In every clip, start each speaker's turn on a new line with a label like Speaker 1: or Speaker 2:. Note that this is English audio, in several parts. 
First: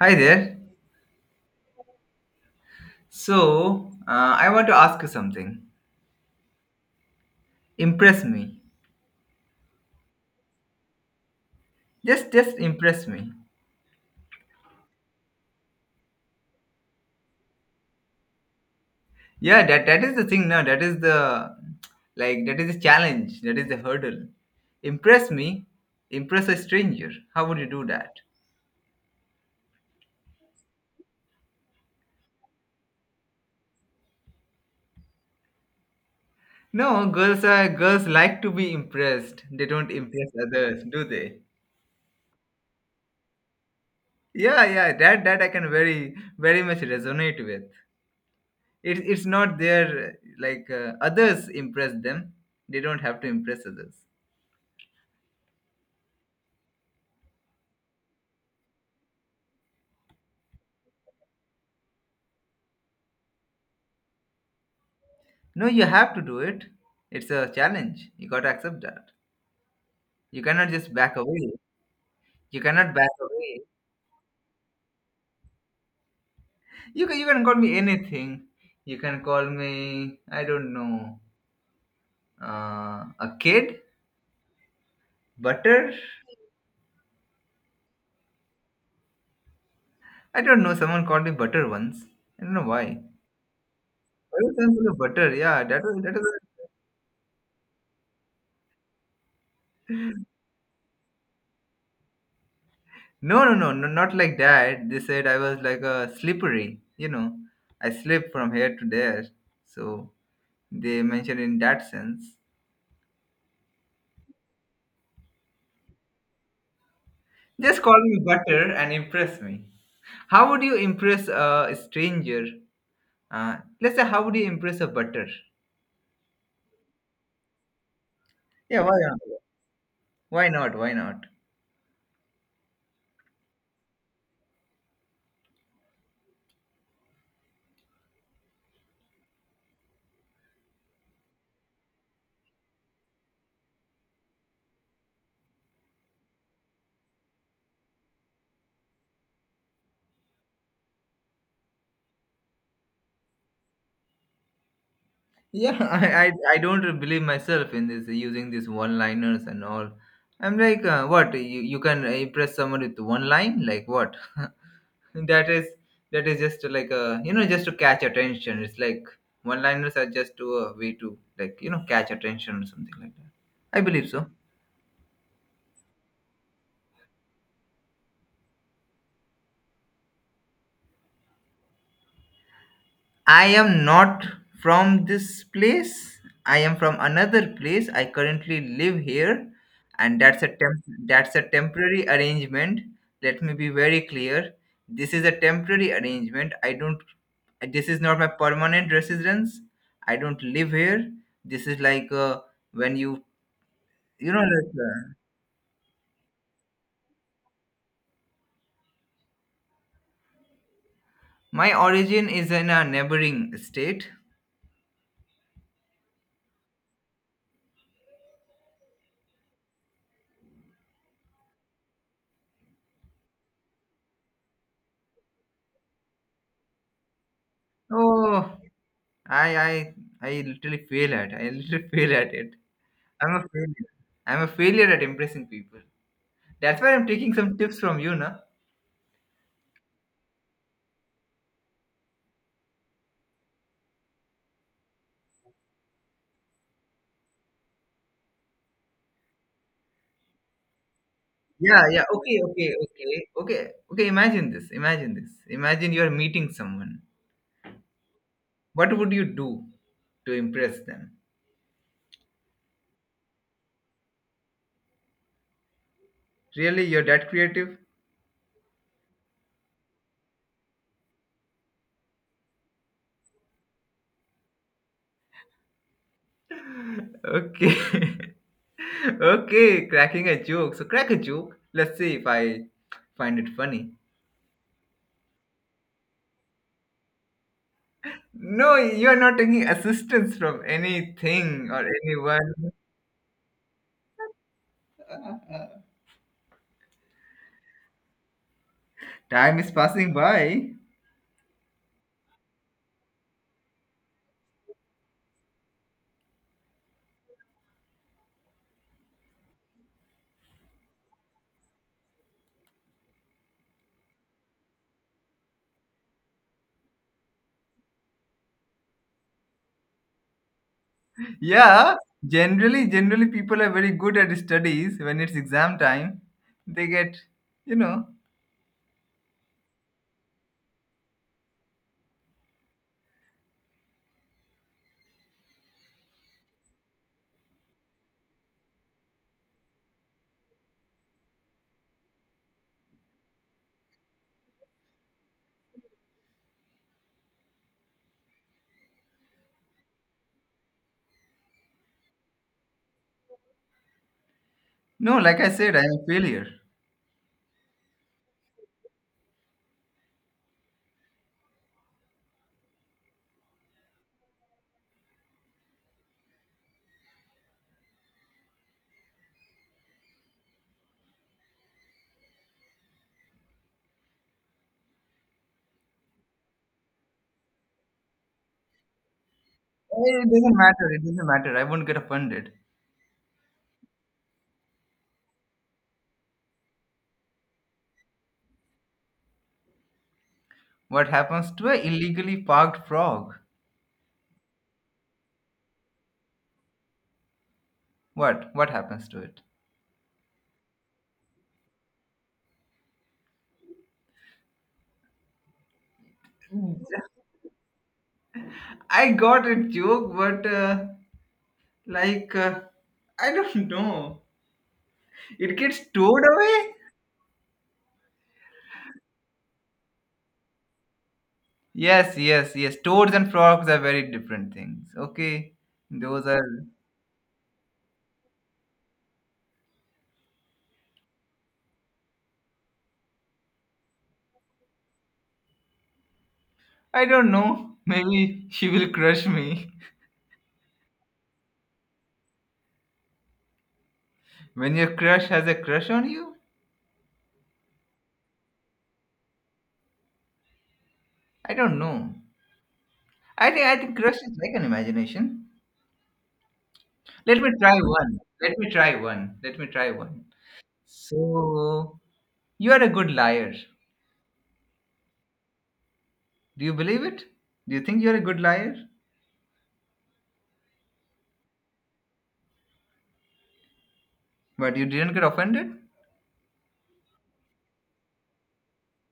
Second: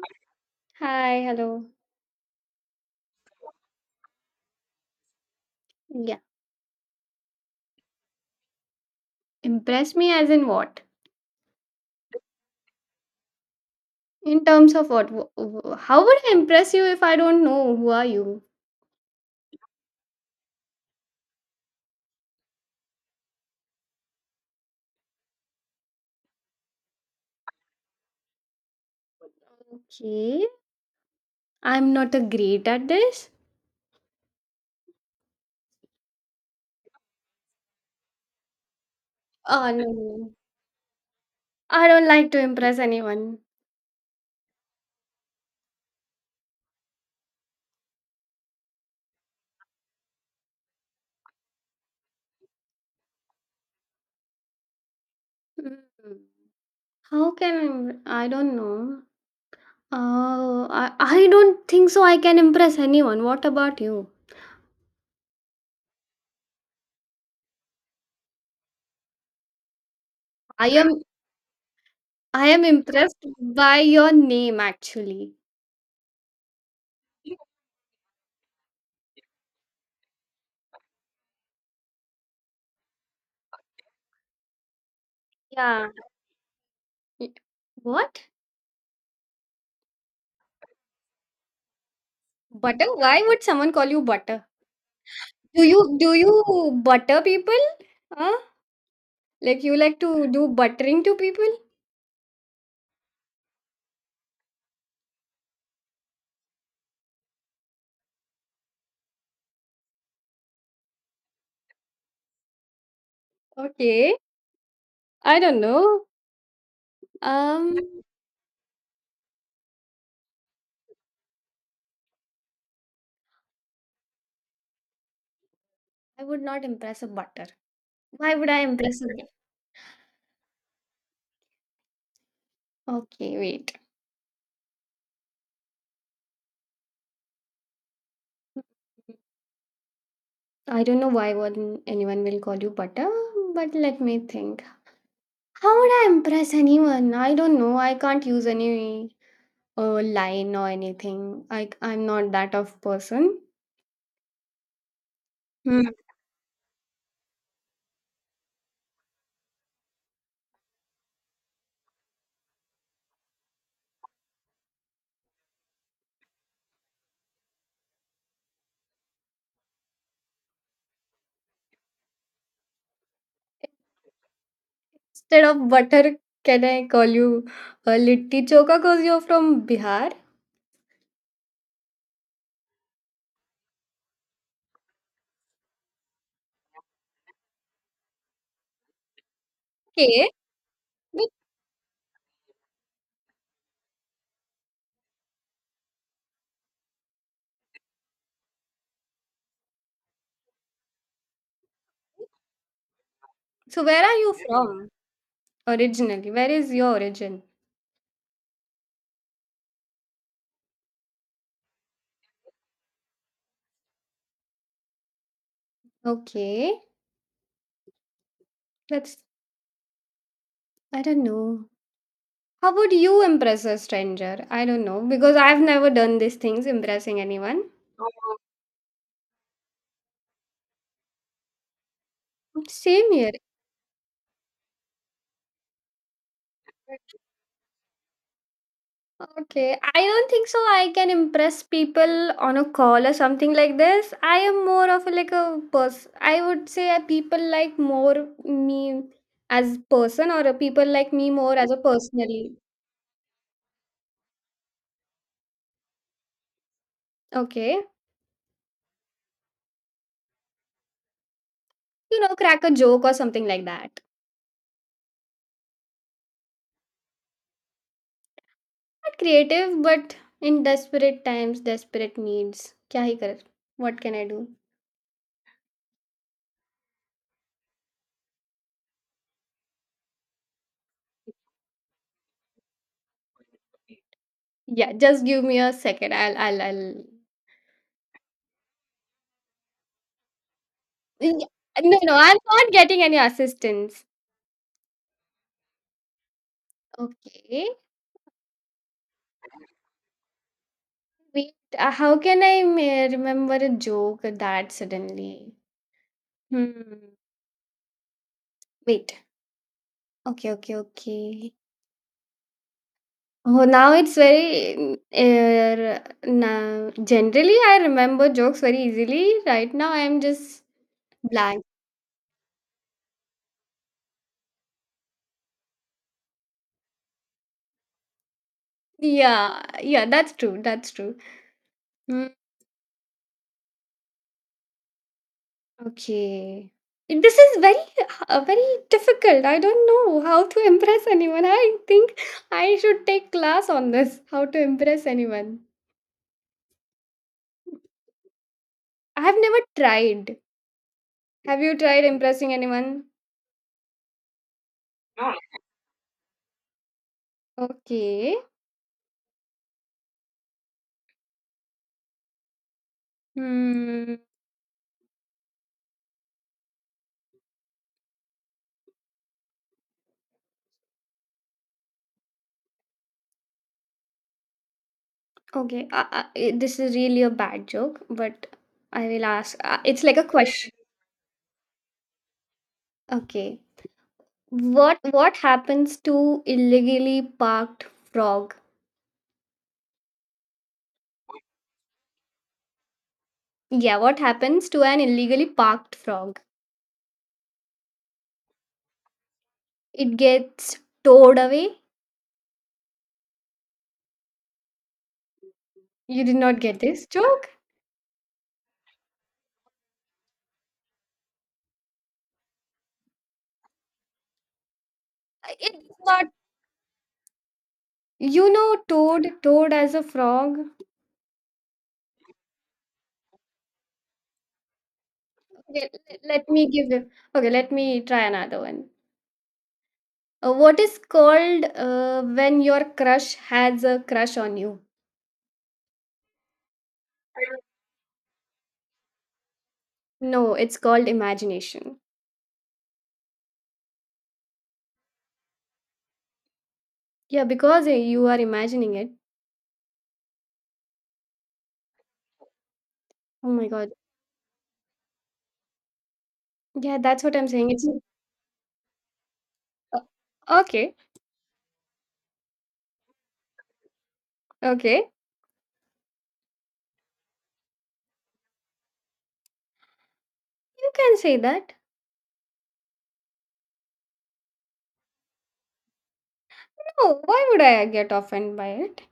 Speaker 1: Hi there.
Speaker 2: Hi, hello.
Speaker 1: So, I want to ask you something.
Speaker 2: Yeah,
Speaker 1: Impress me.
Speaker 2: impress me as in what?
Speaker 1: Just impress me.
Speaker 2: In terms of what? How would I impress you if I don't know who are you?
Speaker 1: Yeah, that is the thing now. That is the challenge. That is the hurdle. Impress me. Impress a stranger. How would you do that?
Speaker 2: Okay, I'm not a great at this.
Speaker 1: No, girls are girls like to be impressed. They
Speaker 2: Oh no,
Speaker 1: don't impress
Speaker 2: no.
Speaker 1: others, do they?
Speaker 2: I don't like to impress anyone.
Speaker 1: Yeah, yeah. That I can very very much resonate with. It's not their like others impress them. They don't have to impress others.
Speaker 2: Hmm. How can I? I don't know. Oh, I don't think so. I can impress anyone. What about you?
Speaker 1: No, you have to do it. It's a challenge. You got to accept that. You
Speaker 2: I
Speaker 1: cannot just
Speaker 2: am
Speaker 1: back away.
Speaker 2: I
Speaker 1: You
Speaker 2: am
Speaker 1: cannot back
Speaker 2: impressed
Speaker 1: away.
Speaker 2: by your name actually.
Speaker 1: You can call me anything. You can call me, I don't know, a kid?
Speaker 2: Yeah.
Speaker 1: Butter?
Speaker 2: Y- What?
Speaker 1: I don't know. Someone called me butter once. I don't know
Speaker 2: Butter?
Speaker 1: why.
Speaker 2: Why would someone call you
Speaker 1: Why
Speaker 2: butter?
Speaker 1: was I called butter? Yeah,
Speaker 2: Do you do
Speaker 1: that was
Speaker 2: you butter people? Huh? Like you like to do buttering to people?
Speaker 1: no, no, no, no, not like that. They said I was like a slippery. I slip from here to there. So they mentioned in that sense.
Speaker 2: Okay. I don't know. Um,
Speaker 1: Just call me butter and impress me. How would you impress a stranger? Let's say, how would you impress a butter?
Speaker 2: I would not impress a butter. Why would I
Speaker 1: Yeah, why
Speaker 2: impress a
Speaker 1: not?
Speaker 2: bu-
Speaker 1: Why not? Why not?
Speaker 2: Okay, wait. I don't know why one anyone will call you butter, but let me think. How would I impress anyone? I don't know. I can't use any line or anything. I'm not that of person.
Speaker 1: Yeah,
Speaker 2: Hmm.
Speaker 1: I don't believe myself in this using these one-liners and all. I'm like, what? You can impress someone with one line? Like what? that is that is just like a you know just to catch attention. It's like one-liners are just to a way to like catch attention or something like that. I believe so.
Speaker 2: Instead of butter, can I call you a litti choka because you're from Bihar?
Speaker 1: I am not from this place. I am from another place. I currently live here, and
Speaker 2: Okay. Wait,
Speaker 1: that's a temporary arrangement. Let me be very clear. This is a temporary arrangement. I don't. This is not my permanent residence. I don't live here. This is like when you
Speaker 2: so where are
Speaker 1: you
Speaker 2: you
Speaker 1: know. Like,
Speaker 2: from originally? Where is your origin?
Speaker 1: my origin is in a neighboring state.
Speaker 2: Okay. That's I don't know. How would you impress a stranger? I don't know because I've never done these things, impressing anyone. Oh.
Speaker 1: Oh, I I I literally fail at. I literally fail at it.
Speaker 2: Same here.
Speaker 1: I'm a failure. I'm a failure at impressing people. That's why I'm taking some tips from you, na?
Speaker 2: Okay, I don't think so. I can impress people on a call or something like this. I am more of a, like a person. I would say people like more me as person, or people like me more as a
Speaker 1: Yeah, yeah. Okay,
Speaker 2: personally.
Speaker 1: okay, okay, okay, okay. Imagine this. Imagine this. Imagine you're meeting someone.
Speaker 2: Okay,
Speaker 1: What would you do to impress them?
Speaker 2: you know, crack a joke or something like that.
Speaker 1: Really, you're that creative?
Speaker 2: Not creative, but in desperate times, desperate needs. Kya hi kar? What can I do?
Speaker 1: Okay. Okay, cracking a joke. So crack a joke. Let's see if I find it funny.
Speaker 2: Yeah, just give me a second. I'll.
Speaker 1: No, you're not taking assistance from
Speaker 2: Yeah,
Speaker 1: anything or
Speaker 2: no, no, I'm not
Speaker 1: anyone.
Speaker 2: getting any assistance. Okay.
Speaker 1: Time is passing by.
Speaker 2: Wait, how can I remember a joke that suddenly? Hmm. Wait. Okay. Oh, now it's very. Now, generally, I remember jokes very easily. Right now, I'm just blank.
Speaker 1: Yeah, generally people are very good at studies. When it's exam time, they get, you know,
Speaker 2: Yeah, yeah, that's true. That's true. Hmm. Okay. This is very, very difficult. I don't know how to impress anyone. I think I should take class on this. How to impress anyone? I have never tried. Have you tried impressing anyone?
Speaker 1: no,
Speaker 2: No.
Speaker 1: like I said, I'm a failure.
Speaker 2: Okay. Hmm. Okay. This is really a bad joke, but I will ask. It's like a
Speaker 1: It doesn't
Speaker 2: question.
Speaker 1: matter. It doesn't matter. I won't get offended.
Speaker 2: Okay. What happens to illegally parked frog?
Speaker 1: What happens to a illegally parked frog?
Speaker 2: Yeah. What happens to an illegally parked frog?
Speaker 1: What? What happens to it?
Speaker 2: It gets towed away. You did not get
Speaker 1: Mm.
Speaker 2: this joke.
Speaker 1: I got a joke, but like, I don't know. It gets
Speaker 2: It's
Speaker 1: towed
Speaker 2: not.
Speaker 1: away.
Speaker 2: You know, toad. Toad as a frog.
Speaker 1: Yes, yes, yes. Toads and frogs are very different things. Okay,
Speaker 2: Okay,
Speaker 1: those are.
Speaker 2: let me give them. Okay, let me try another one. What is called when your crush has a crush on you?
Speaker 1: I don't know. Maybe she will crush me.
Speaker 2: No, it's called imagination.
Speaker 1: When your crush has a crush on you?
Speaker 2: Yeah, because you are imagining it.
Speaker 1: I don't know. I
Speaker 2: Oh
Speaker 1: think
Speaker 2: my
Speaker 1: I
Speaker 2: god.
Speaker 1: think crush is like an imagination.
Speaker 2: Yeah, that's what
Speaker 1: Let
Speaker 2: I'm
Speaker 1: me
Speaker 2: saying.
Speaker 1: try
Speaker 2: It's
Speaker 1: one. Let me try one. Let me try
Speaker 2: uh,
Speaker 1: one.
Speaker 2: okay.
Speaker 1: So you are a good liar.
Speaker 2: Okay,
Speaker 1: Do you believe it? Do you think you are a good liar?
Speaker 2: you can say that.
Speaker 1: But you didn't get offended?
Speaker 2: No, why would I get offended by it?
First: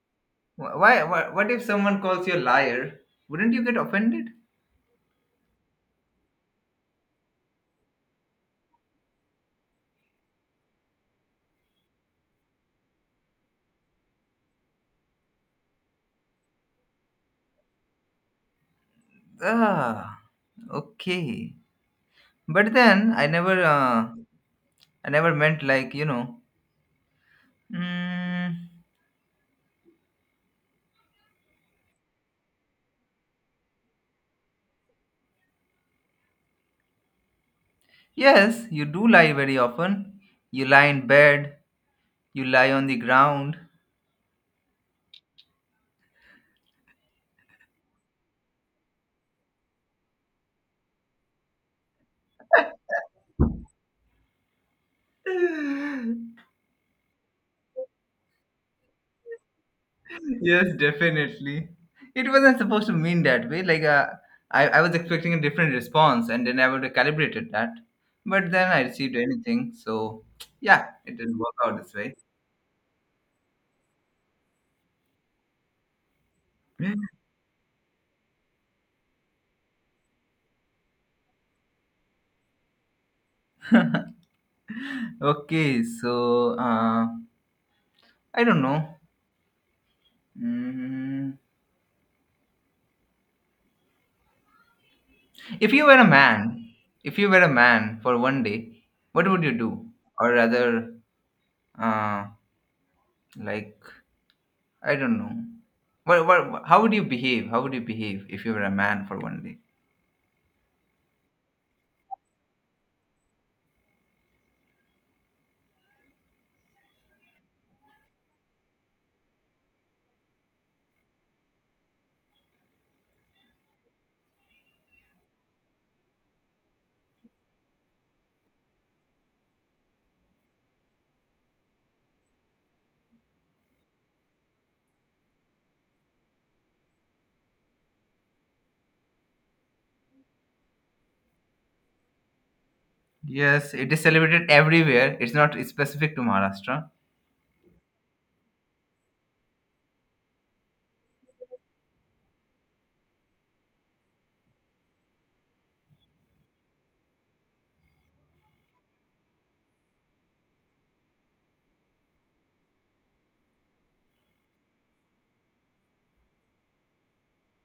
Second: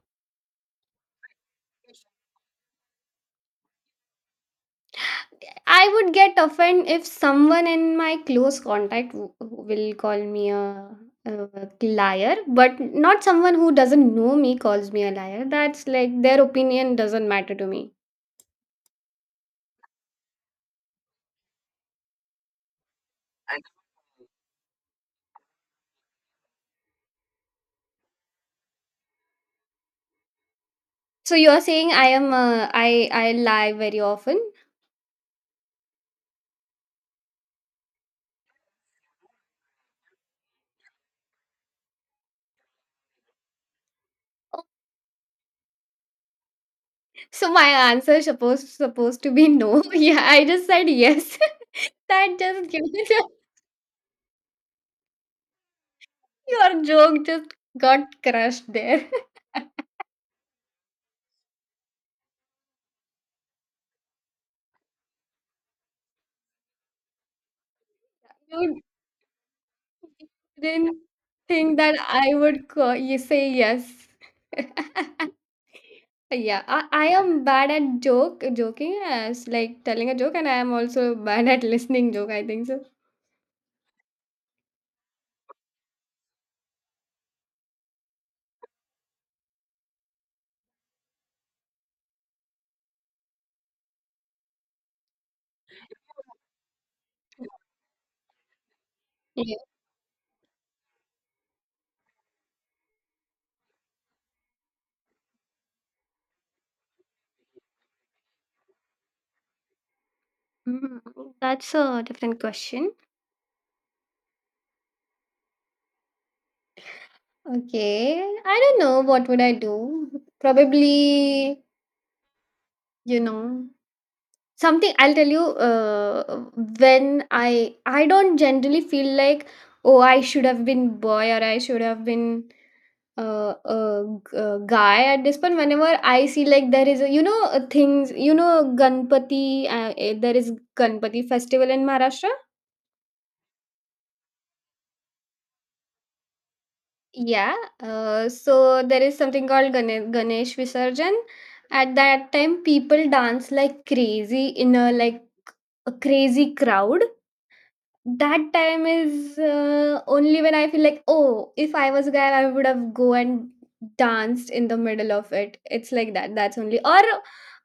Speaker 1: Why, what if someone calls you a liar? Wouldn't you get offended?
Speaker 2: I would get offended if someone in my close contact will call me a liar, but not someone who doesn't know me calls me a liar. That's like their opinion doesn't matter to me.
Speaker 1: Ah, okay. But then I never meant like, Mm,
Speaker 2: So you're saying I am a, I lie very often.
Speaker 1: yes, you do lie very often. You lie in bed, you lie on the ground.
Speaker 2: So my answer supposed to be no. Yeah, I just said yes. That just gives your joke just got crushed there.
Speaker 1: Yes, definitely. It wasn't supposed to mean that way. Like, I was expecting a different response and then I would have calibrated that. But then I
Speaker 2: You
Speaker 1: received anything. So, yeah,
Speaker 2: didn't
Speaker 1: it didn't work
Speaker 2: think
Speaker 1: out this
Speaker 2: that
Speaker 1: way.
Speaker 2: I would you say yes. Yeah, I am bad at joke joking as like telling a joke, and I am also bad at listening joke. I think so.
Speaker 1: Okay, so I don't know. Mm, If you were a man, if you were a man for one day, what would you
Speaker 2: Yeah.
Speaker 1: do? Or rather, uh, like I don't know. How would you behave? How would you behave if you were a man for one day?
Speaker 2: Mm, that's a different question. Okay, I don't know what would I do. Probably, you know, something I'll tell you when I don't generally feel like oh I should have been boy or I should have been guy at this point whenever I see like there is a, you know things you know ganpati there is ganpati festival in Maharashtra.
Speaker 1: Yes, it is celebrated everywhere. It's not specific to Maharashtra.
Speaker 2: Yeah, so there is something called ganesh visarjan. At that time people dance like crazy in a like a crazy crowd. That time is only when I feel like, oh, if I was a guy, I would have go and danced in the middle of it. It's like that. That's only. Or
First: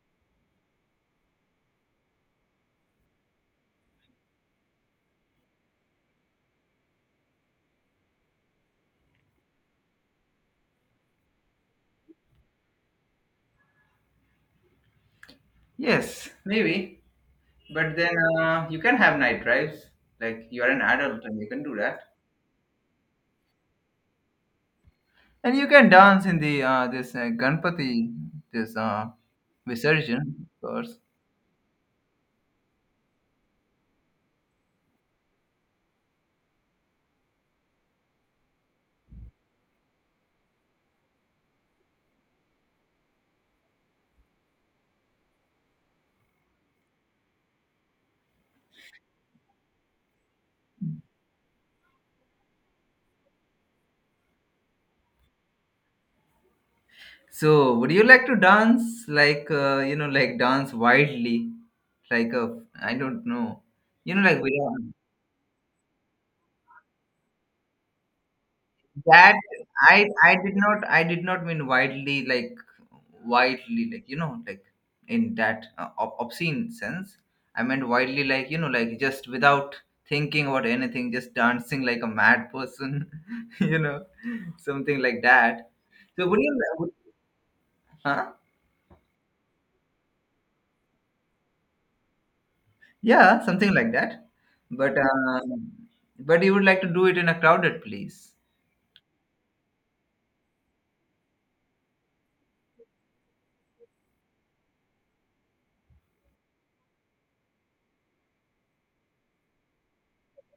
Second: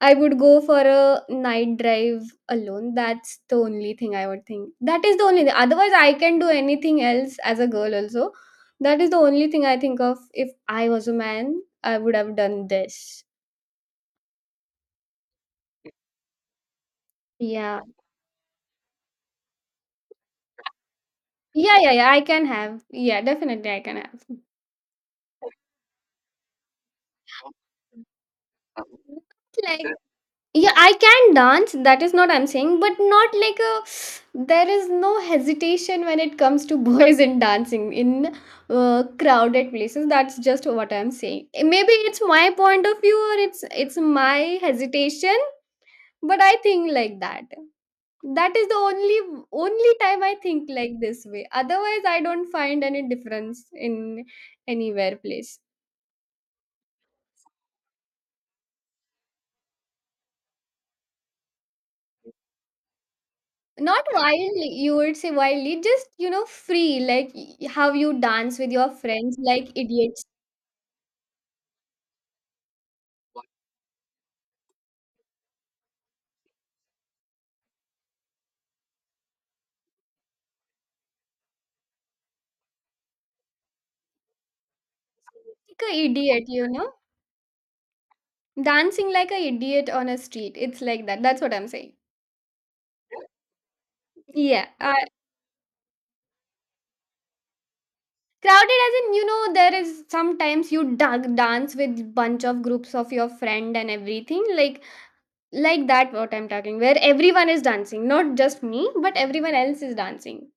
Speaker 2: I would go for a night drive alone. That's the only thing I would think. That is the only thing. Otherwise, I can do anything else as a girl also. That is the only thing I think of. If I was a man, I would have done this.
Speaker 1: Yes, maybe.
Speaker 2: Yeah.
Speaker 1: But then you can have night drives. Like you are an adult and you can do
Speaker 2: Yeah, yeah,
Speaker 1: that.
Speaker 2: yeah. I can have. Yeah, definitely I can have.
Speaker 1: And you can dance in the this Ganpati, this
Speaker 2: Like
Speaker 1: Visarjan, of
Speaker 2: yeah I
Speaker 1: course.
Speaker 2: can dance that is not I'm saying but not like a there is no hesitation when it comes to boys in dancing in crowded places, that's just what I'm saying. Eh, maybe it's my point of view or it's my hesitation but I think like that, that is the only time I think like this way, otherwise I don't find any difference in anywhere place.
Speaker 1: So, would you like to dance like like dance wildly, like a I don't know,
Speaker 2: Not
Speaker 1: you know, like we
Speaker 2: wildly you would say wildly just you know free like how you dance with your
Speaker 1: that
Speaker 2: friends like idiots,
Speaker 1: I did not mean widely like you know like in that obscene sense. I meant widely like like just without thinking about anything, just dancing like a mad person, you know, something like that.
Speaker 2: like a
Speaker 1: So, would
Speaker 2: idiot
Speaker 1: you?
Speaker 2: you
Speaker 1: Would,
Speaker 2: know,
Speaker 1: huh?
Speaker 2: dancing like a idiot on a street. It's like that, that's what I'm saying.
Speaker 1: Yeah, something like that.
Speaker 2: Yeah,
Speaker 1: But um, but you would like to do it in a crowded place.
Speaker 2: crowded as in you know there is sometimes you dug dance with bunch of groups of your friend and everything like that what I'm talking, where everyone is dancing, not just me, but everyone else is dancing.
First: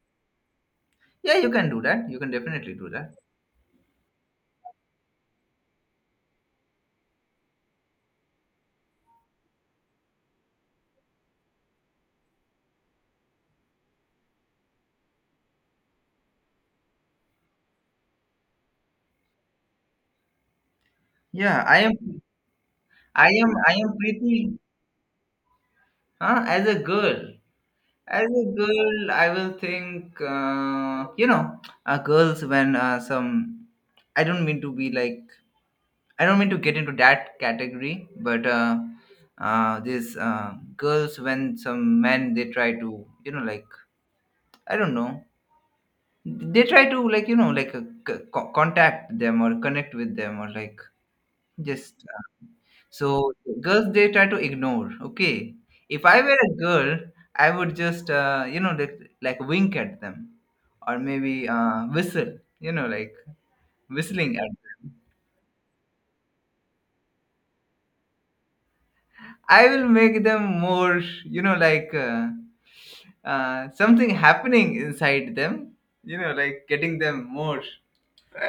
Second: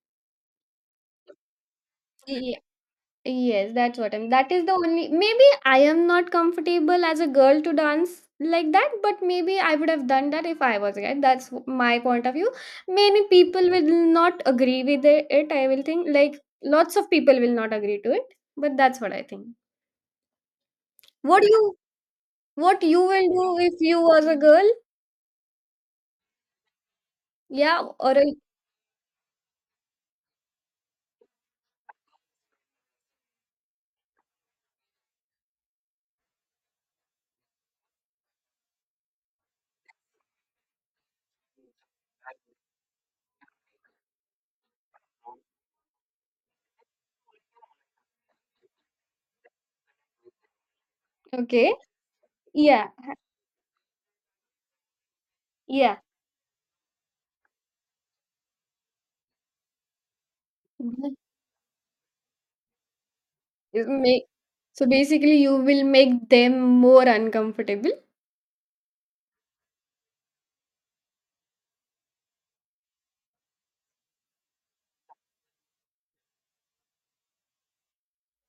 Speaker 1: Yeah, you can do that. You can definitely do that.
Speaker 2: Yes, that's what I'm that is the only, maybe I am not comfortable as a girl to dance like that, but maybe I would have done that if I was a guy. That's my point of view. Many people will not agree with it, I will think. Like lots of people will not agree to it, but that's what I think. What
Speaker 1: Yeah,
Speaker 2: you what you will do
Speaker 1: I
Speaker 2: if
Speaker 1: am
Speaker 2: you was a
Speaker 1: pretty
Speaker 2: girl?
Speaker 1: huh? As a girl.
Speaker 2: Yeah, or
Speaker 1: As
Speaker 2: a,
Speaker 1: a girl, I will think you know, girls when some I don't mean to be like I don't mean to get into that category, but these girls when some men they try to like I don't know. They try to like like contact them or connect with them or like
Speaker 2: okay.
Speaker 1: just
Speaker 2: Yeah.
Speaker 1: so girls they try to ignore. Okay,
Speaker 2: Yeah.
Speaker 1: if I were a girl, I would just you know like wink at them or
Speaker 2: Mhm.
Speaker 1: maybe whistle. You know like
Speaker 2: Is make-
Speaker 1: whistling at
Speaker 2: So
Speaker 1: them.
Speaker 2: basically you will make them more uncomfortable.
Speaker 1: I will make them more you know like. Something happening inside them, you know, like getting them more.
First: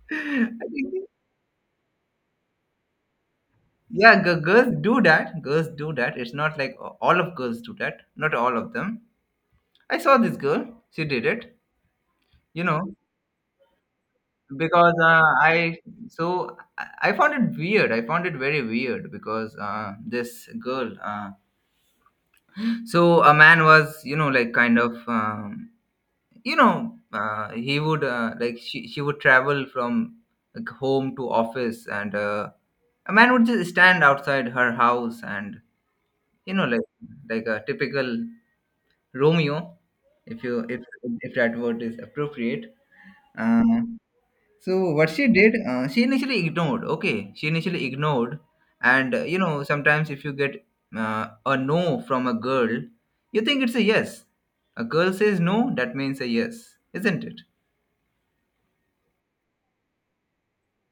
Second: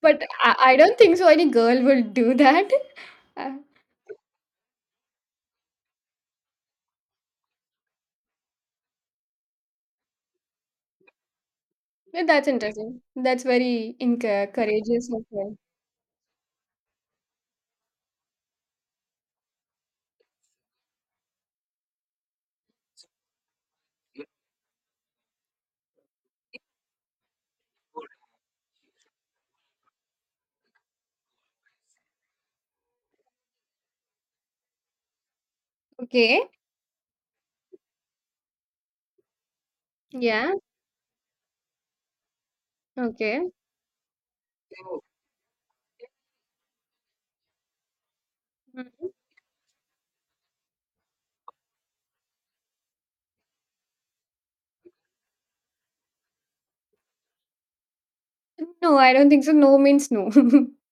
Speaker 2: But I don't
Speaker 1: think.
Speaker 2: think so any girl will do that. Uh,
Speaker 1: Yeah, girls do that. Girls do that. It's not like all of girls do that. Not all of them. I saw this girl. She did it.
Speaker 2: yeah, that's
Speaker 1: You know,
Speaker 2: interesting. That's very
Speaker 1: because
Speaker 2: courageous of her.
Speaker 1: I found it weird. I found it very weird because this girl. So a man was, you know, like kind of, you know, he would like she would travel from like home to office, and a man would just stand outside her house and
Speaker 2: Okay.
Speaker 1: you know like a typical Romeo, if
Speaker 2: Yeah.
Speaker 1: you if that word is appropriate.
Speaker 2: Okay.
Speaker 1: Uh, so what she did, she initially ignored. Okay, she initially ignored,
Speaker 2: Mhm.
Speaker 1: and you know sometimes if you get a no from a girl, you think it's a yes. A girl says no, that means a yes, isn't it?
Speaker 2: No, I don't think so. No means no.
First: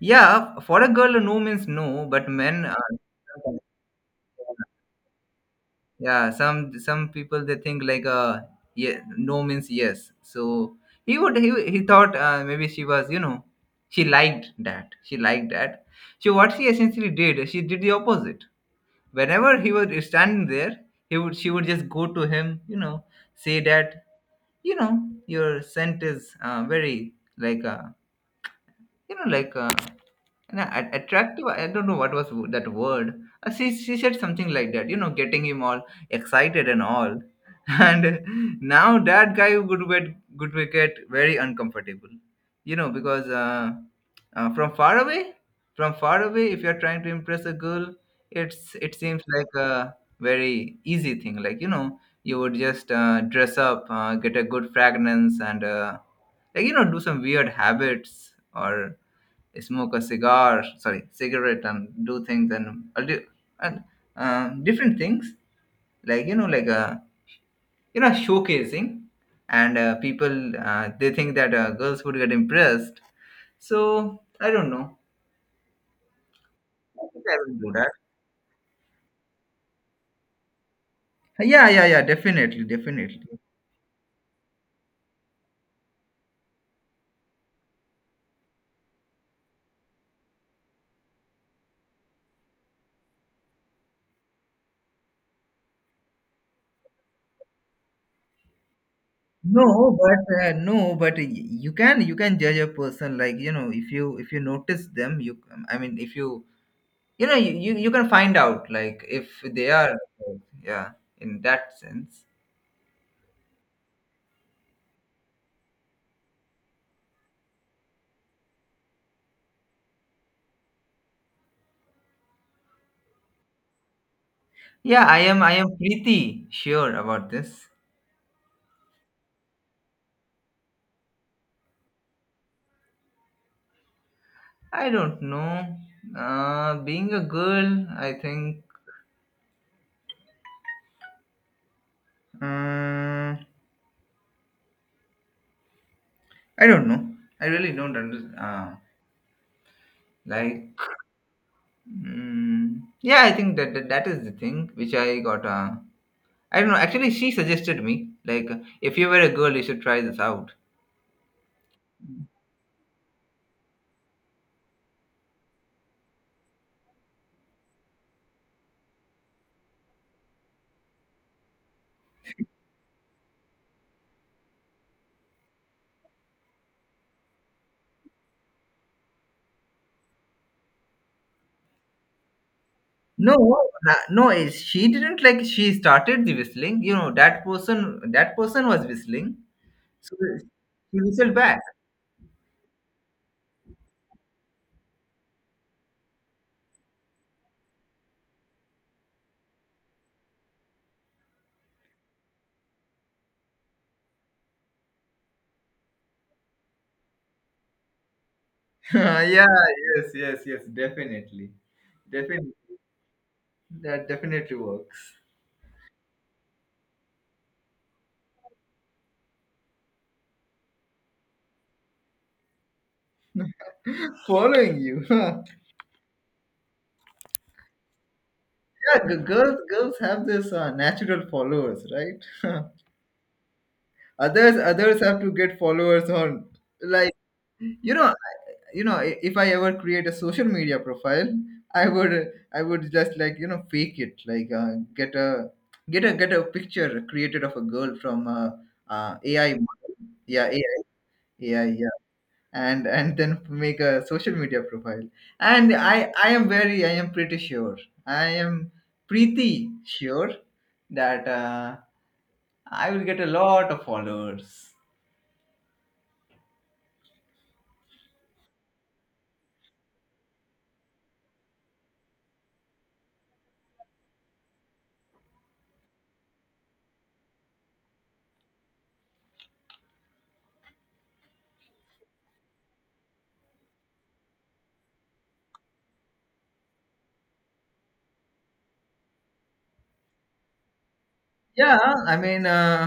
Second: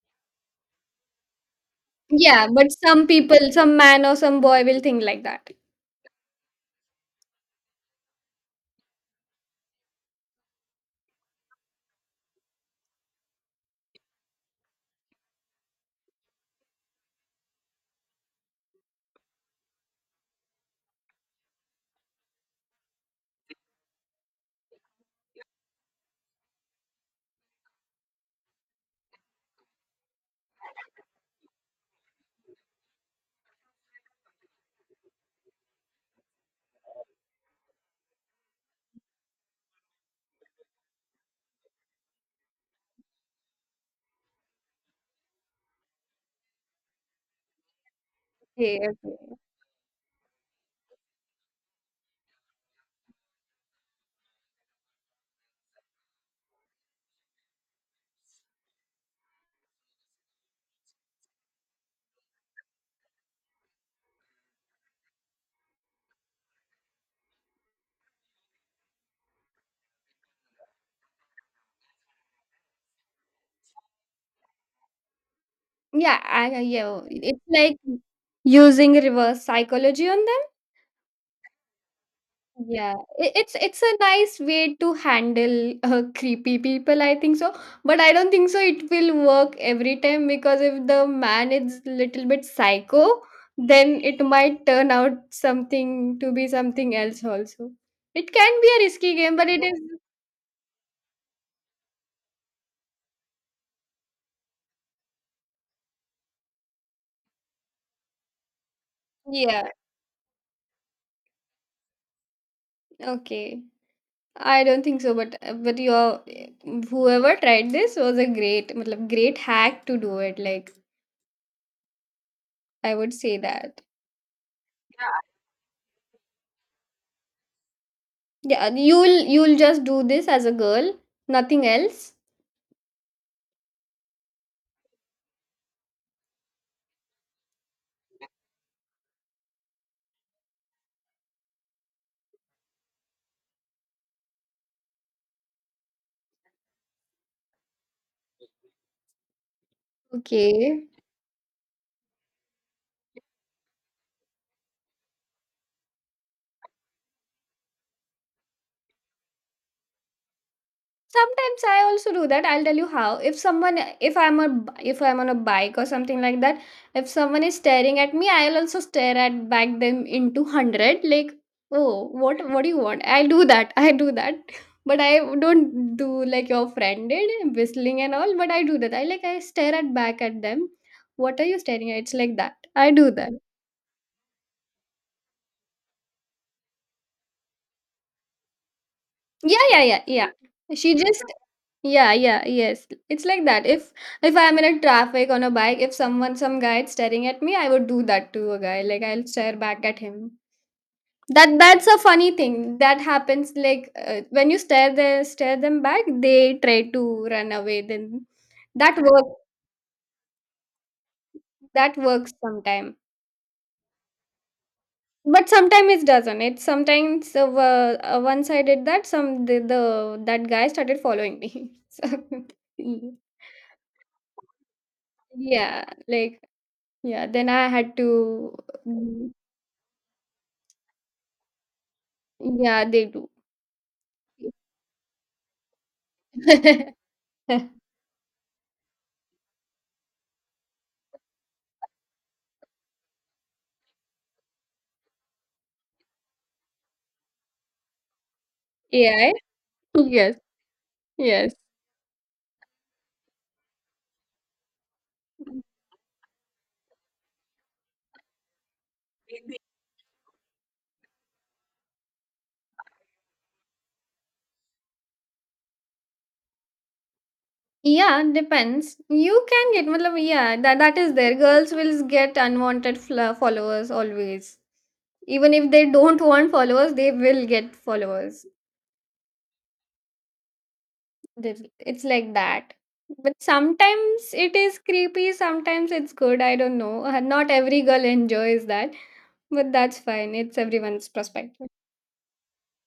Speaker 1: Yeah, for a girl, a no means no, but
Speaker 2: Yeah,
Speaker 1: men.
Speaker 2: but some people, some man or some boy will think like that.
Speaker 1: Yeah, some people they think like yeah, no means yes. So he thought maybe she was you know she liked that. So what she essentially did, she did the opposite. Whenever he was standing there, he would she would just go to him, you know, say that you know your scent is very like you know like and attractive, I don't know what was that word. She said something like that, you know, getting him all excited and all. And now that guy would get very uncomfortable, you know, because uh, from far away, from far away, if you're trying to impress a girl,
Speaker 2: Okay,
Speaker 1: it
Speaker 2: okay.
Speaker 1: seems like a very easy thing. Like, you know, you would just dress up, get a good fragrance, and like, you know, do some weird habits or smoke a cigar sorry cigarette and do things and I'll do and different things like you know showcasing and people they think that girls would get impressed, so I don't know.
Speaker 2: Yeah, yeah.
Speaker 1: I think I
Speaker 2: It's
Speaker 1: will do
Speaker 2: like
Speaker 1: that.
Speaker 2: using reverse psychology on them.
Speaker 1: Yeah, yeah, yeah, definitely,
Speaker 2: Yeah,
Speaker 1: definitely.
Speaker 2: it's a nice way to handle creepy people, I think so. But I don't think so it will work every time because if the man is little bit psycho, then it might turn out something to be something else also. It can be a risky game, but it is
Speaker 1: No, but no, but you can judge a person, like you know, if you notice them, you I mean if you you know you, you you can find out like if
Speaker 2: yeah,
Speaker 1: they are yeah in that sense.
Speaker 2: okay. I don't think so, but your whoever tried this was a great, matlab, great hack to do it. Like I would say that.
Speaker 1: Yeah, I am I am pretty sure about this.
Speaker 2: Yeah, you'll just do this as a girl, nothing else?
Speaker 1: I don't know. Being a girl, I think, um, I don't know. I really don't understand like
Speaker 2: Okay.
Speaker 1: mm, yeah I think that, that that is the thing which I got I don't know, actually she suggested me like, if you were a girl you should try this out.
Speaker 2: Sometimes I also do that. I'll tell you how. If someone if I'm a if I'm on a bike or something like that, if someone is staring at me, I'll also stare at back them into 100 like, "Oh, what do you want?" I do that. I do that. But I don't do like your friend did, whistling and all, but I do that. I like I stare at back at them. What are you staring at? It's like that. I do
Speaker 1: No,
Speaker 2: that.
Speaker 1: no, she didn't like she started the whistling. You know, that person was whistling.
Speaker 2: Yeah, yeah, yeah,
Speaker 1: So
Speaker 2: yeah. She
Speaker 1: she
Speaker 2: just
Speaker 1: whistled back.
Speaker 2: yeah, yeah, yes. It's like that. If I'm in a traffic on a bike, if someone some guy is staring at me, I would do that to a guy. Like I'll stare back at him. That's a funny thing that happens. Like when you stare the stare them back, they try to run away. Then that
Speaker 1: Yeah,
Speaker 2: works.
Speaker 1: yes, yes, yes, definitely.
Speaker 2: That works
Speaker 1: Definitely
Speaker 2: sometime.
Speaker 1: that definitely works.
Speaker 2: But sometimes it doesn't. It sometimes once I did that, some the that guy started following me. So, yeah.
Speaker 1: Following you.
Speaker 2: Yeah, like yeah, then I had to
Speaker 1: Yeah,
Speaker 2: mm,
Speaker 1: girls girls have this natural followers, right?
Speaker 2: yeah, they do.
Speaker 1: Others have to get followers on like you know if I ever create a social media profile, i would I would just like fake it like get a get a picture created of a girl from
Speaker 2: AI?
Speaker 1: AI model.
Speaker 2: Yes,
Speaker 1: Yeah, AI,
Speaker 2: yes.
Speaker 1: AI, yeah. And then make a social media profile, and I am pretty sure I am pretty sure that I will get a lot of followers.
Speaker 2: Yeah, depends. You can get, matlab, yeah, that is there. Girls will get unwanted fla followers always. Even if they don't want followers, they will get followers. There- It's like that. But sometimes it is creepy, sometimes it's good. I don't know. Not every girl enjoys that. But that's fine. It's everyone's perspective.
Speaker 1: Yeah, i mean uh,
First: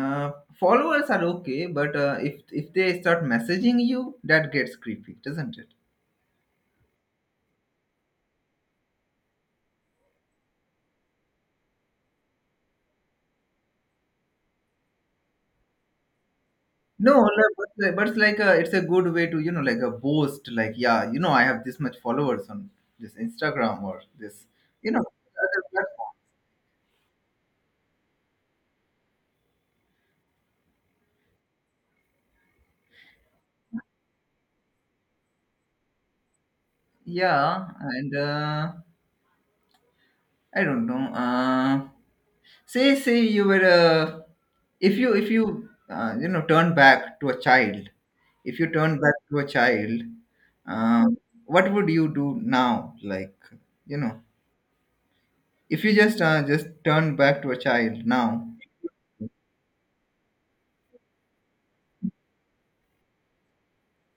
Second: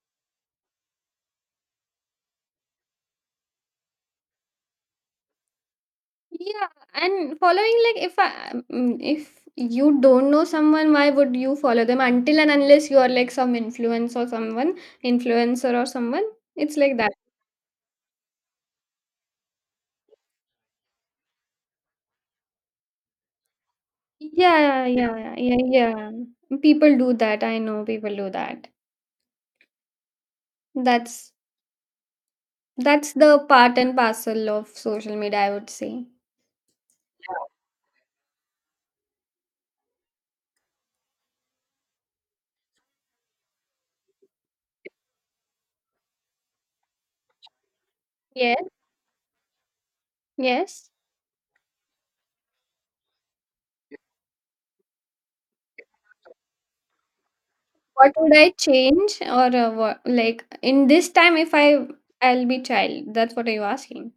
Speaker 1: Uh, followers are okay, but if they start messaging you, that gets creepy, doesn't it?
Speaker 2: Yeah, and following like if I mm, if you don't know someone, why would you follow them until and unless you are like some influencer or someone? It's like
Speaker 1: No,
Speaker 2: that.
Speaker 1: like- but it's like a, it's a good way to like a boast, like, yeah, you know, I have this much followers on this Instagram or this
Speaker 2: Yeah, yeah, yeah,
Speaker 1: other
Speaker 2: yeah,
Speaker 1: platform.
Speaker 2: yeah. People do that. I know people do that. That's that's the part and parcel of social media. I would say.
Speaker 1: Yeah, and I don't know. Say you were a, if you you know turn back to a child, if
Speaker 2: Yes.
Speaker 1: you turn back to a child,
Speaker 2: Yes.
Speaker 1: um, what would you do now? Like, you know, if you just turn back to a child
Speaker 2: What would
Speaker 1: now,
Speaker 2: I change or what, like in this time if I'll be child? That's what are you asking?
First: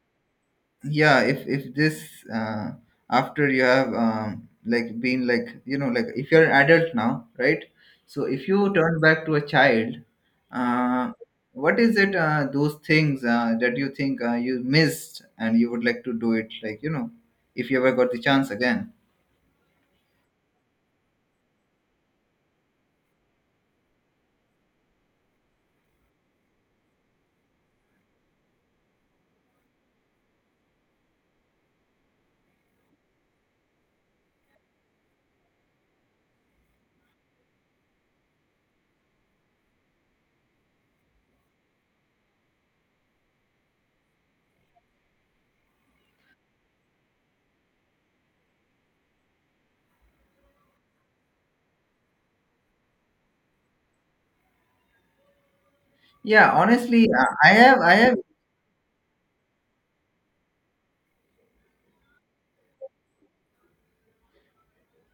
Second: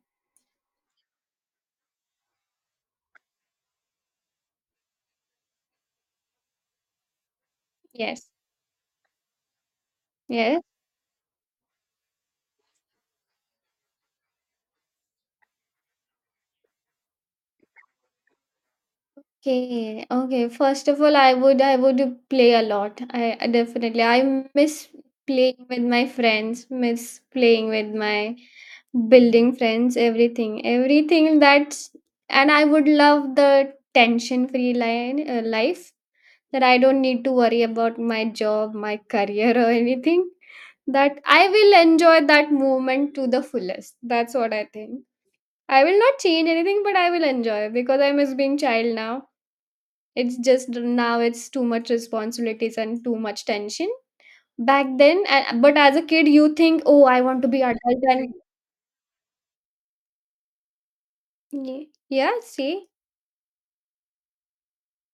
Speaker 1: yeah, if this uh, after you have like been like like if you're an adult now, right, so
Speaker 2: Yes.
Speaker 1: if you turn back to a child,
Speaker 2: Yes.
Speaker 1: uh, what is it those things that you think you missed and you would like to do it like if you ever got the chance again.
Speaker 2: Okay. Okay. First of all, I would play a lot. I definitely I miss playing with my friends, miss playing with my building friends, everything. Everything that's and I would love the tension free line life that I don't need to worry about my job, my career, or anything. That I will enjoy that moment to the fullest. That's what I think. I will not change anything, but I will enjoy because I miss being child now. It's just now it's too much responsibilities and too much tension. Back then, but as a kid,
Speaker 1: Yeah,
Speaker 2: you think, oh,
Speaker 1: honestly,
Speaker 2: I want to
Speaker 1: i
Speaker 2: be
Speaker 1: have i
Speaker 2: adult
Speaker 1: have
Speaker 2: and yeah, see,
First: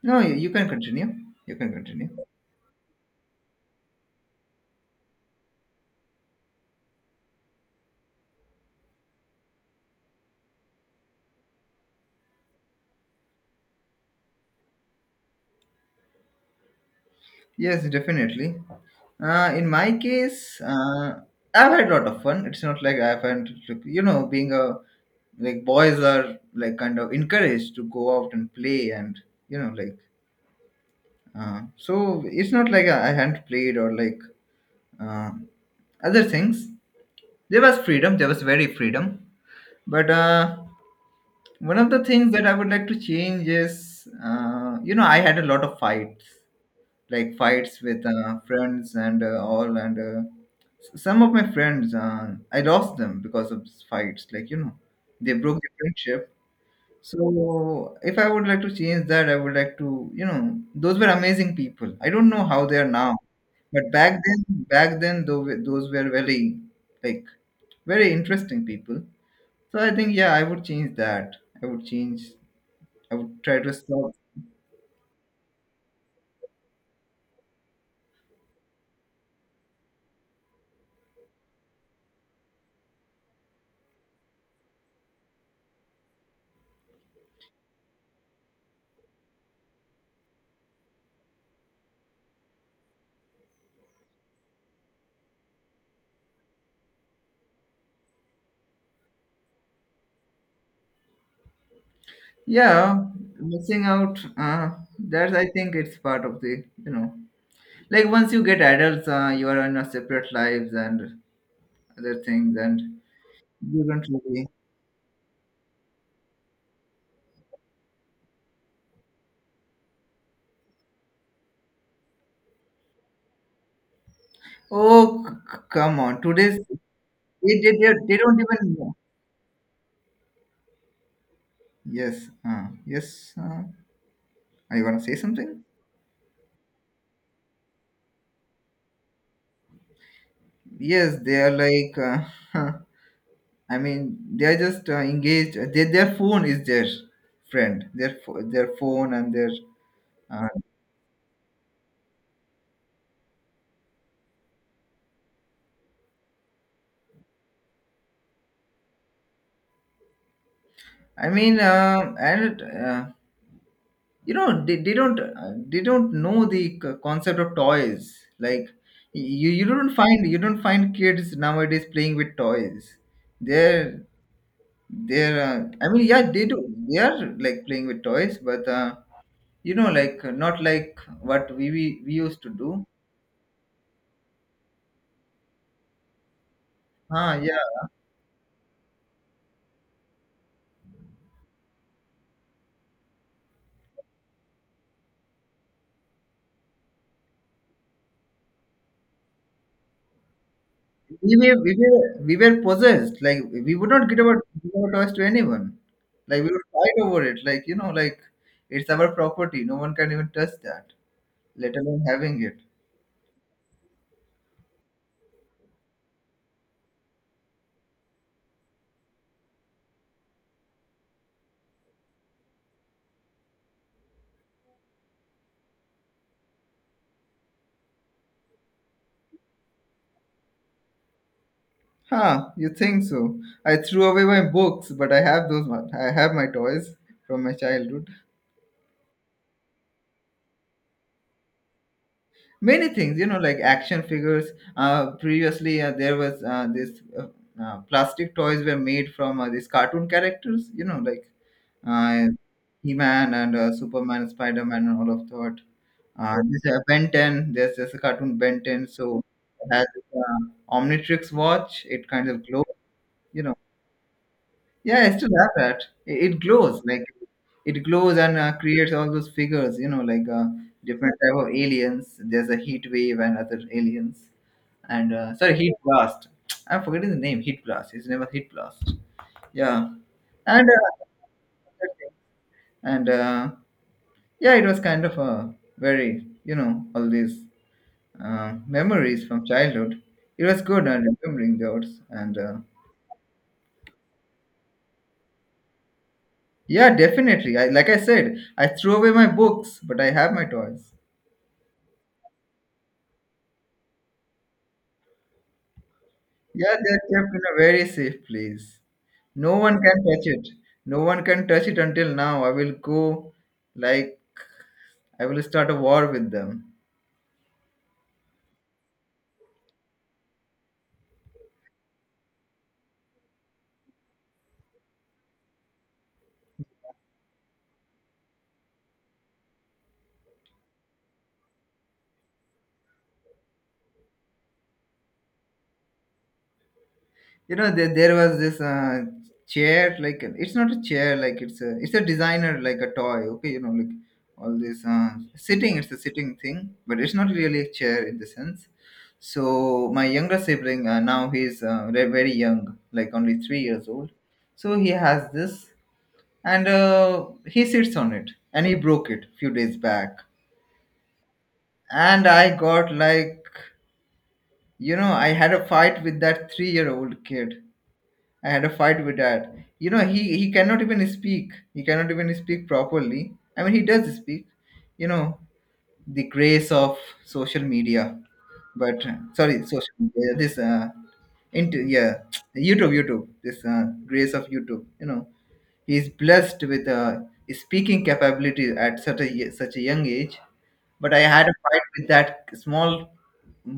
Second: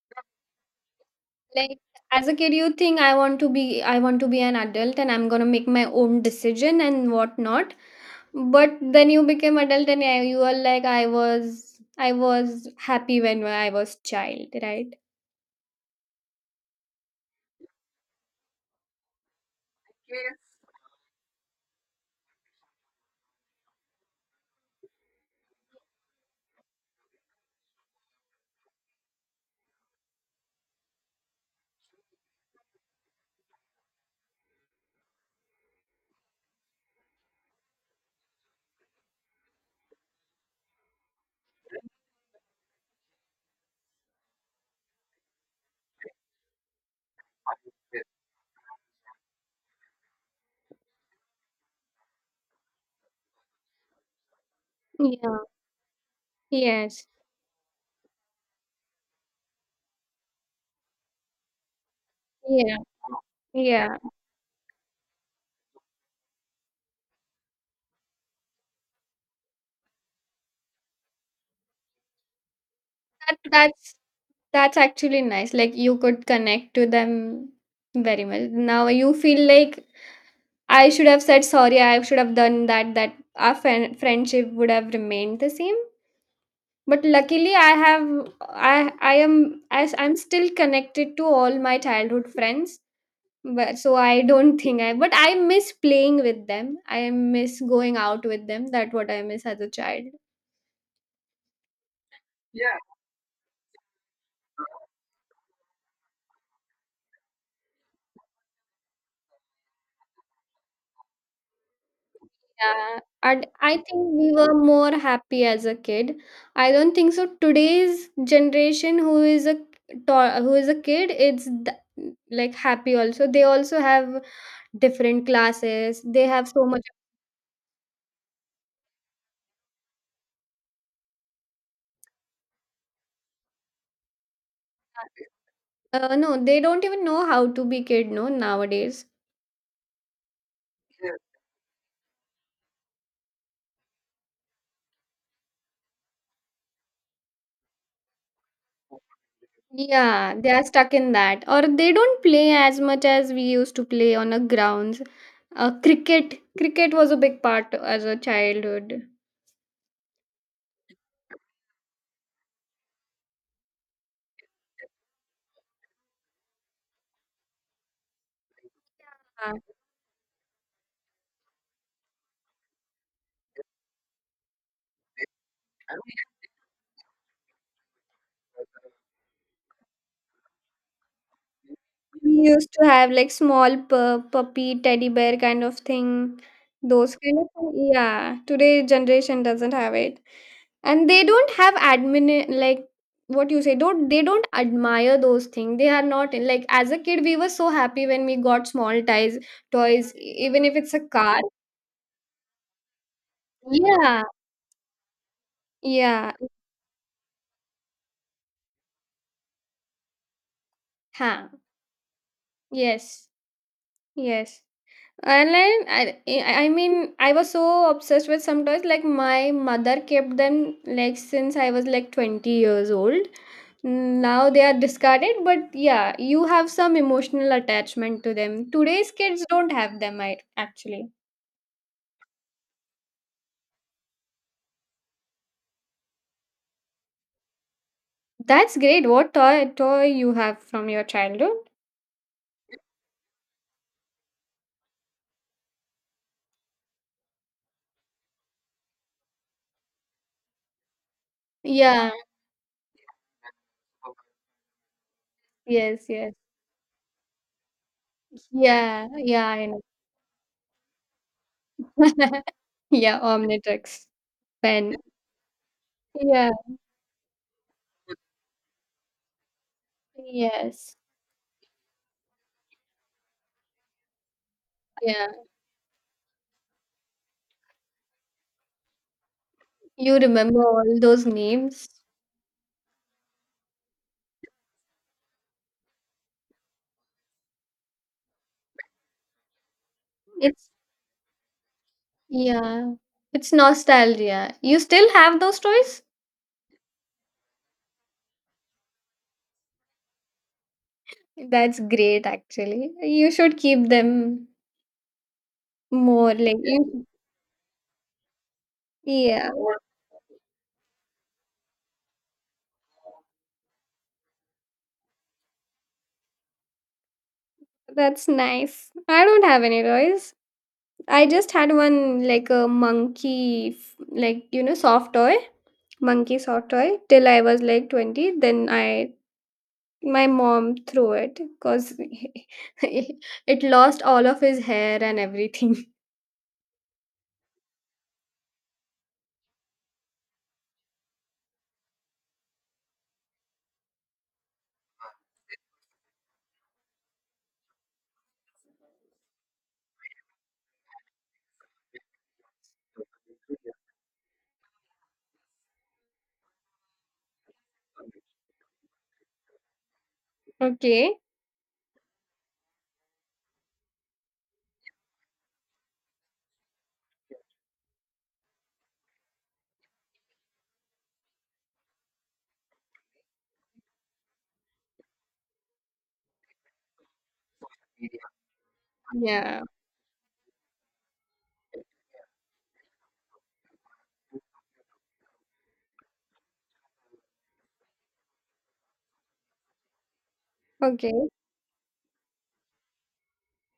Speaker 1: no, you can continue, you can
Speaker 2: like
Speaker 1: continue.
Speaker 2: as a kid, you think I want to be an adult and I'm gonna make my own decision and whatnot. But then you became adult and yeah, you are like I was happy when I was child, right?
Speaker 1: Yes, definitely. In my case, I've had a lot of fun. It's not like I've had, like, you know, being a like boys are like kind of encouraged to go out and play, and you know, like so it's not like I hadn't played or like uh, other things. There was freedom. There was very freedom. But one of the things that I would like to change is, you know, I had a lot of fights, like fights with friends and all, and some of my friends, I lost them because of these fights, like, you know, they
Speaker 2: Yeah.
Speaker 1: broke the friendship.
Speaker 2: Yes.
Speaker 1: So if I would like to change that, I would like to, you know, those were amazing people. I don't know how
Speaker 2: Yeah.
Speaker 1: they are now, but
Speaker 2: Yeah.
Speaker 1: back then, back then those were very like very interesting people. So I think, yeah, I would change that. I would change, I would
Speaker 2: That,
Speaker 1: try to
Speaker 2: that's
Speaker 1: stop.
Speaker 2: that's actually nice. Like you could connect to them very much. Now you feel like I should have said sorry, I should have done that, that our friendship would have remained the same. But luckily I have I am as I'm still connected to all my childhood friends, but so I don't think I but I miss playing with them, I miss going out with them, that what I miss as a child.
Speaker 1: Yeah, missing out. That's, I think, it's part of the, you know, like once you get adults, you are in a separate lives and other things,
Speaker 2: Yeah,
Speaker 1: and
Speaker 2: and I
Speaker 1: you
Speaker 2: think
Speaker 1: don't
Speaker 2: we
Speaker 1: really.
Speaker 2: were more happy as a kid. I don't think so today's generation who is a who is a kid, like happy also, they also have
Speaker 1: Oh,
Speaker 2: different
Speaker 1: come
Speaker 2: classes,
Speaker 1: on!
Speaker 2: they have
Speaker 1: Today's
Speaker 2: so much.
Speaker 1: they don't even know. Yes. Yes. Are you gonna say something?
Speaker 2: No they don't even know how to be kid no nowadays.
Speaker 1: Yes, they are like. Uh, I mean, they are just engaged. They, their phone is their friend. Their their phone and their.
Speaker 2: Yeah,
Speaker 1: Uh,
Speaker 2: they are stuck in that, or they don't play as much as we used to play on a grounds. Cricket was a big part as a childhood.
Speaker 1: I mean, and you know, they don't know the concept of toys, like you
Speaker 2: Uh,
Speaker 1: you don't find, you don't find kids nowadays playing with toys. They're they're I mean, yeah, they do, they are like playing with toys, but you know, like not like what we
Speaker 2: we
Speaker 1: used to
Speaker 2: used
Speaker 1: do.
Speaker 2: to have like small puppy, teddy bear kind of thing. Those
Speaker 1: Ah,
Speaker 2: kind of
Speaker 1: yeah,
Speaker 2: thing. Yeah, today generation doesn't have it, and they don't have admin like what you say. Don't they don't admire those things. They are not like as a kid we were so happy when we got small ties toys, even if it's a
Speaker 1: we
Speaker 2: car.
Speaker 1: were, we were we were possessed. Like we would not give
Speaker 2: Yeah.
Speaker 1: our, give our toys to anyone.
Speaker 2: Yeah.
Speaker 1: Like we would fight over it. Like, you know, like it's our property. No one can even touch that.
Speaker 2: Huh.
Speaker 1: Let alone having it.
Speaker 2: Yes, yes. And then I mean, I was so obsessed with some toys. Like my mother kept them like since I was like 20 years old. Mm, now they are discarded, but yeah, you have some emotional attachment to them. Today's kids don't have them, I actually.
Speaker 1: Huh, you think so? I threw away my books, but I have those one. I have my toys from my childhood.
Speaker 2: That's great. What toy you have from your childhood?
Speaker 1: Many things, you know, like action figures. Previously, there was this plastic toys were made from these cartoon characters, you know, like
Speaker 2: Yeah,
Speaker 1: uh, He-Man and Superman, Spider-Man, and all of that.
Speaker 2: yes, yes.
Speaker 1: This Ben 10, there's a cartoon Ben 10,
Speaker 2: Yeah,
Speaker 1: so
Speaker 2: yeah, I
Speaker 1: it
Speaker 2: know.
Speaker 1: has Omnitrix watch. It kind of glows,
Speaker 2: Yeah,
Speaker 1: you know.
Speaker 2: Omnitrix pen.
Speaker 1: Yeah, I still have that. It
Speaker 2: Yeah,
Speaker 1: glows like it glows and creates all those figures. You know, like
Speaker 2: yes.
Speaker 1: different type of aliens. There's a heat wave and other aliens, and
Speaker 2: Yeah,
Speaker 1: sorry, heat blast. I'm forgetting the name. Heat blast. His name was heat blast. Yeah,
Speaker 2: you remember
Speaker 1: and
Speaker 2: all
Speaker 1: uh,
Speaker 2: those names.
Speaker 1: and yeah, it was kind of a very, you know, all these memories from childhood. It was
Speaker 2: It's
Speaker 1: good and remembering those and.
Speaker 2: yeah, it's nostalgia. You still have those toys?
Speaker 1: Yeah, definitely. I like I said, I threw away my books, but I have my toys.
Speaker 2: That's great, actually. You should keep them more. Like
Speaker 1: Yeah, they're
Speaker 2: you,
Speaker 1: kept in a very safe place.
Speaker 2: yeah,
Speaker 1: No one can touch it. No one can touch it until now. I will go, like, I will start a war with them.
Speaker 2: that's nice. I don't have any toys. I just had one like a monkey, like you know, soft toy, monkey soft toy. Till I was like 20, then I my mom threw it because it lost all of his hair and everything.
Speaker 1: You know, there was this chair, like it's not a chair, like it's a, it's a designer like a toy, okay, you know, like all this sitting, it's a sitting thing, but it's not really a chair in the sense. So my younger sibling, now he's very young, like only 3 years old, so he has this, and he sits on it and he broke it few days back.
Speaker 2: Okay.
Speaker 1: And I got like, you know, I had a fight with that 3 year old kid. I had a fight with that. You know, he cannot even speak. He cannot even speak properly. I mean, he does speak. You know, the grace of social media, but sorry,
Speaker 2: Yeah.
Speaker 1: social media. This into Yeah, YouTube, YouTube. This grace of YouTube. You know, he is blessed with speaking capability at such a such a young age. But I
Speaker 2: Okay.
Speaker 1: had a fight with that small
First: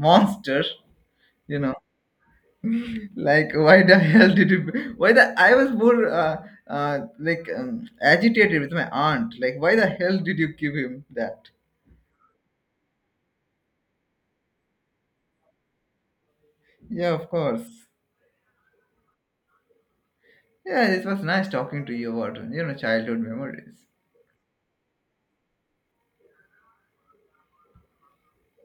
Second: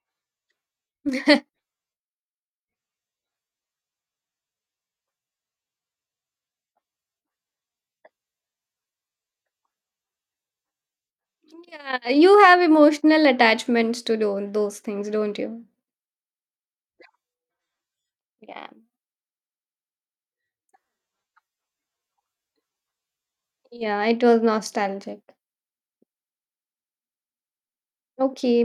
Speaker 1: monster. You know, like, why the hell did you, why the, I was more like agitated with my aunt, like why the hell did you give him that?
Speaker 2: Yeah, you have emotional attachments to those things, don't you?
Speaker 1: Yeah, of course.
Speaker 2: Yeah.
Speaker 1: Yeah, it was nice talking to you about, you know, childhood memories.
Speaker 2: Yeah, it was nostalgic. Okay,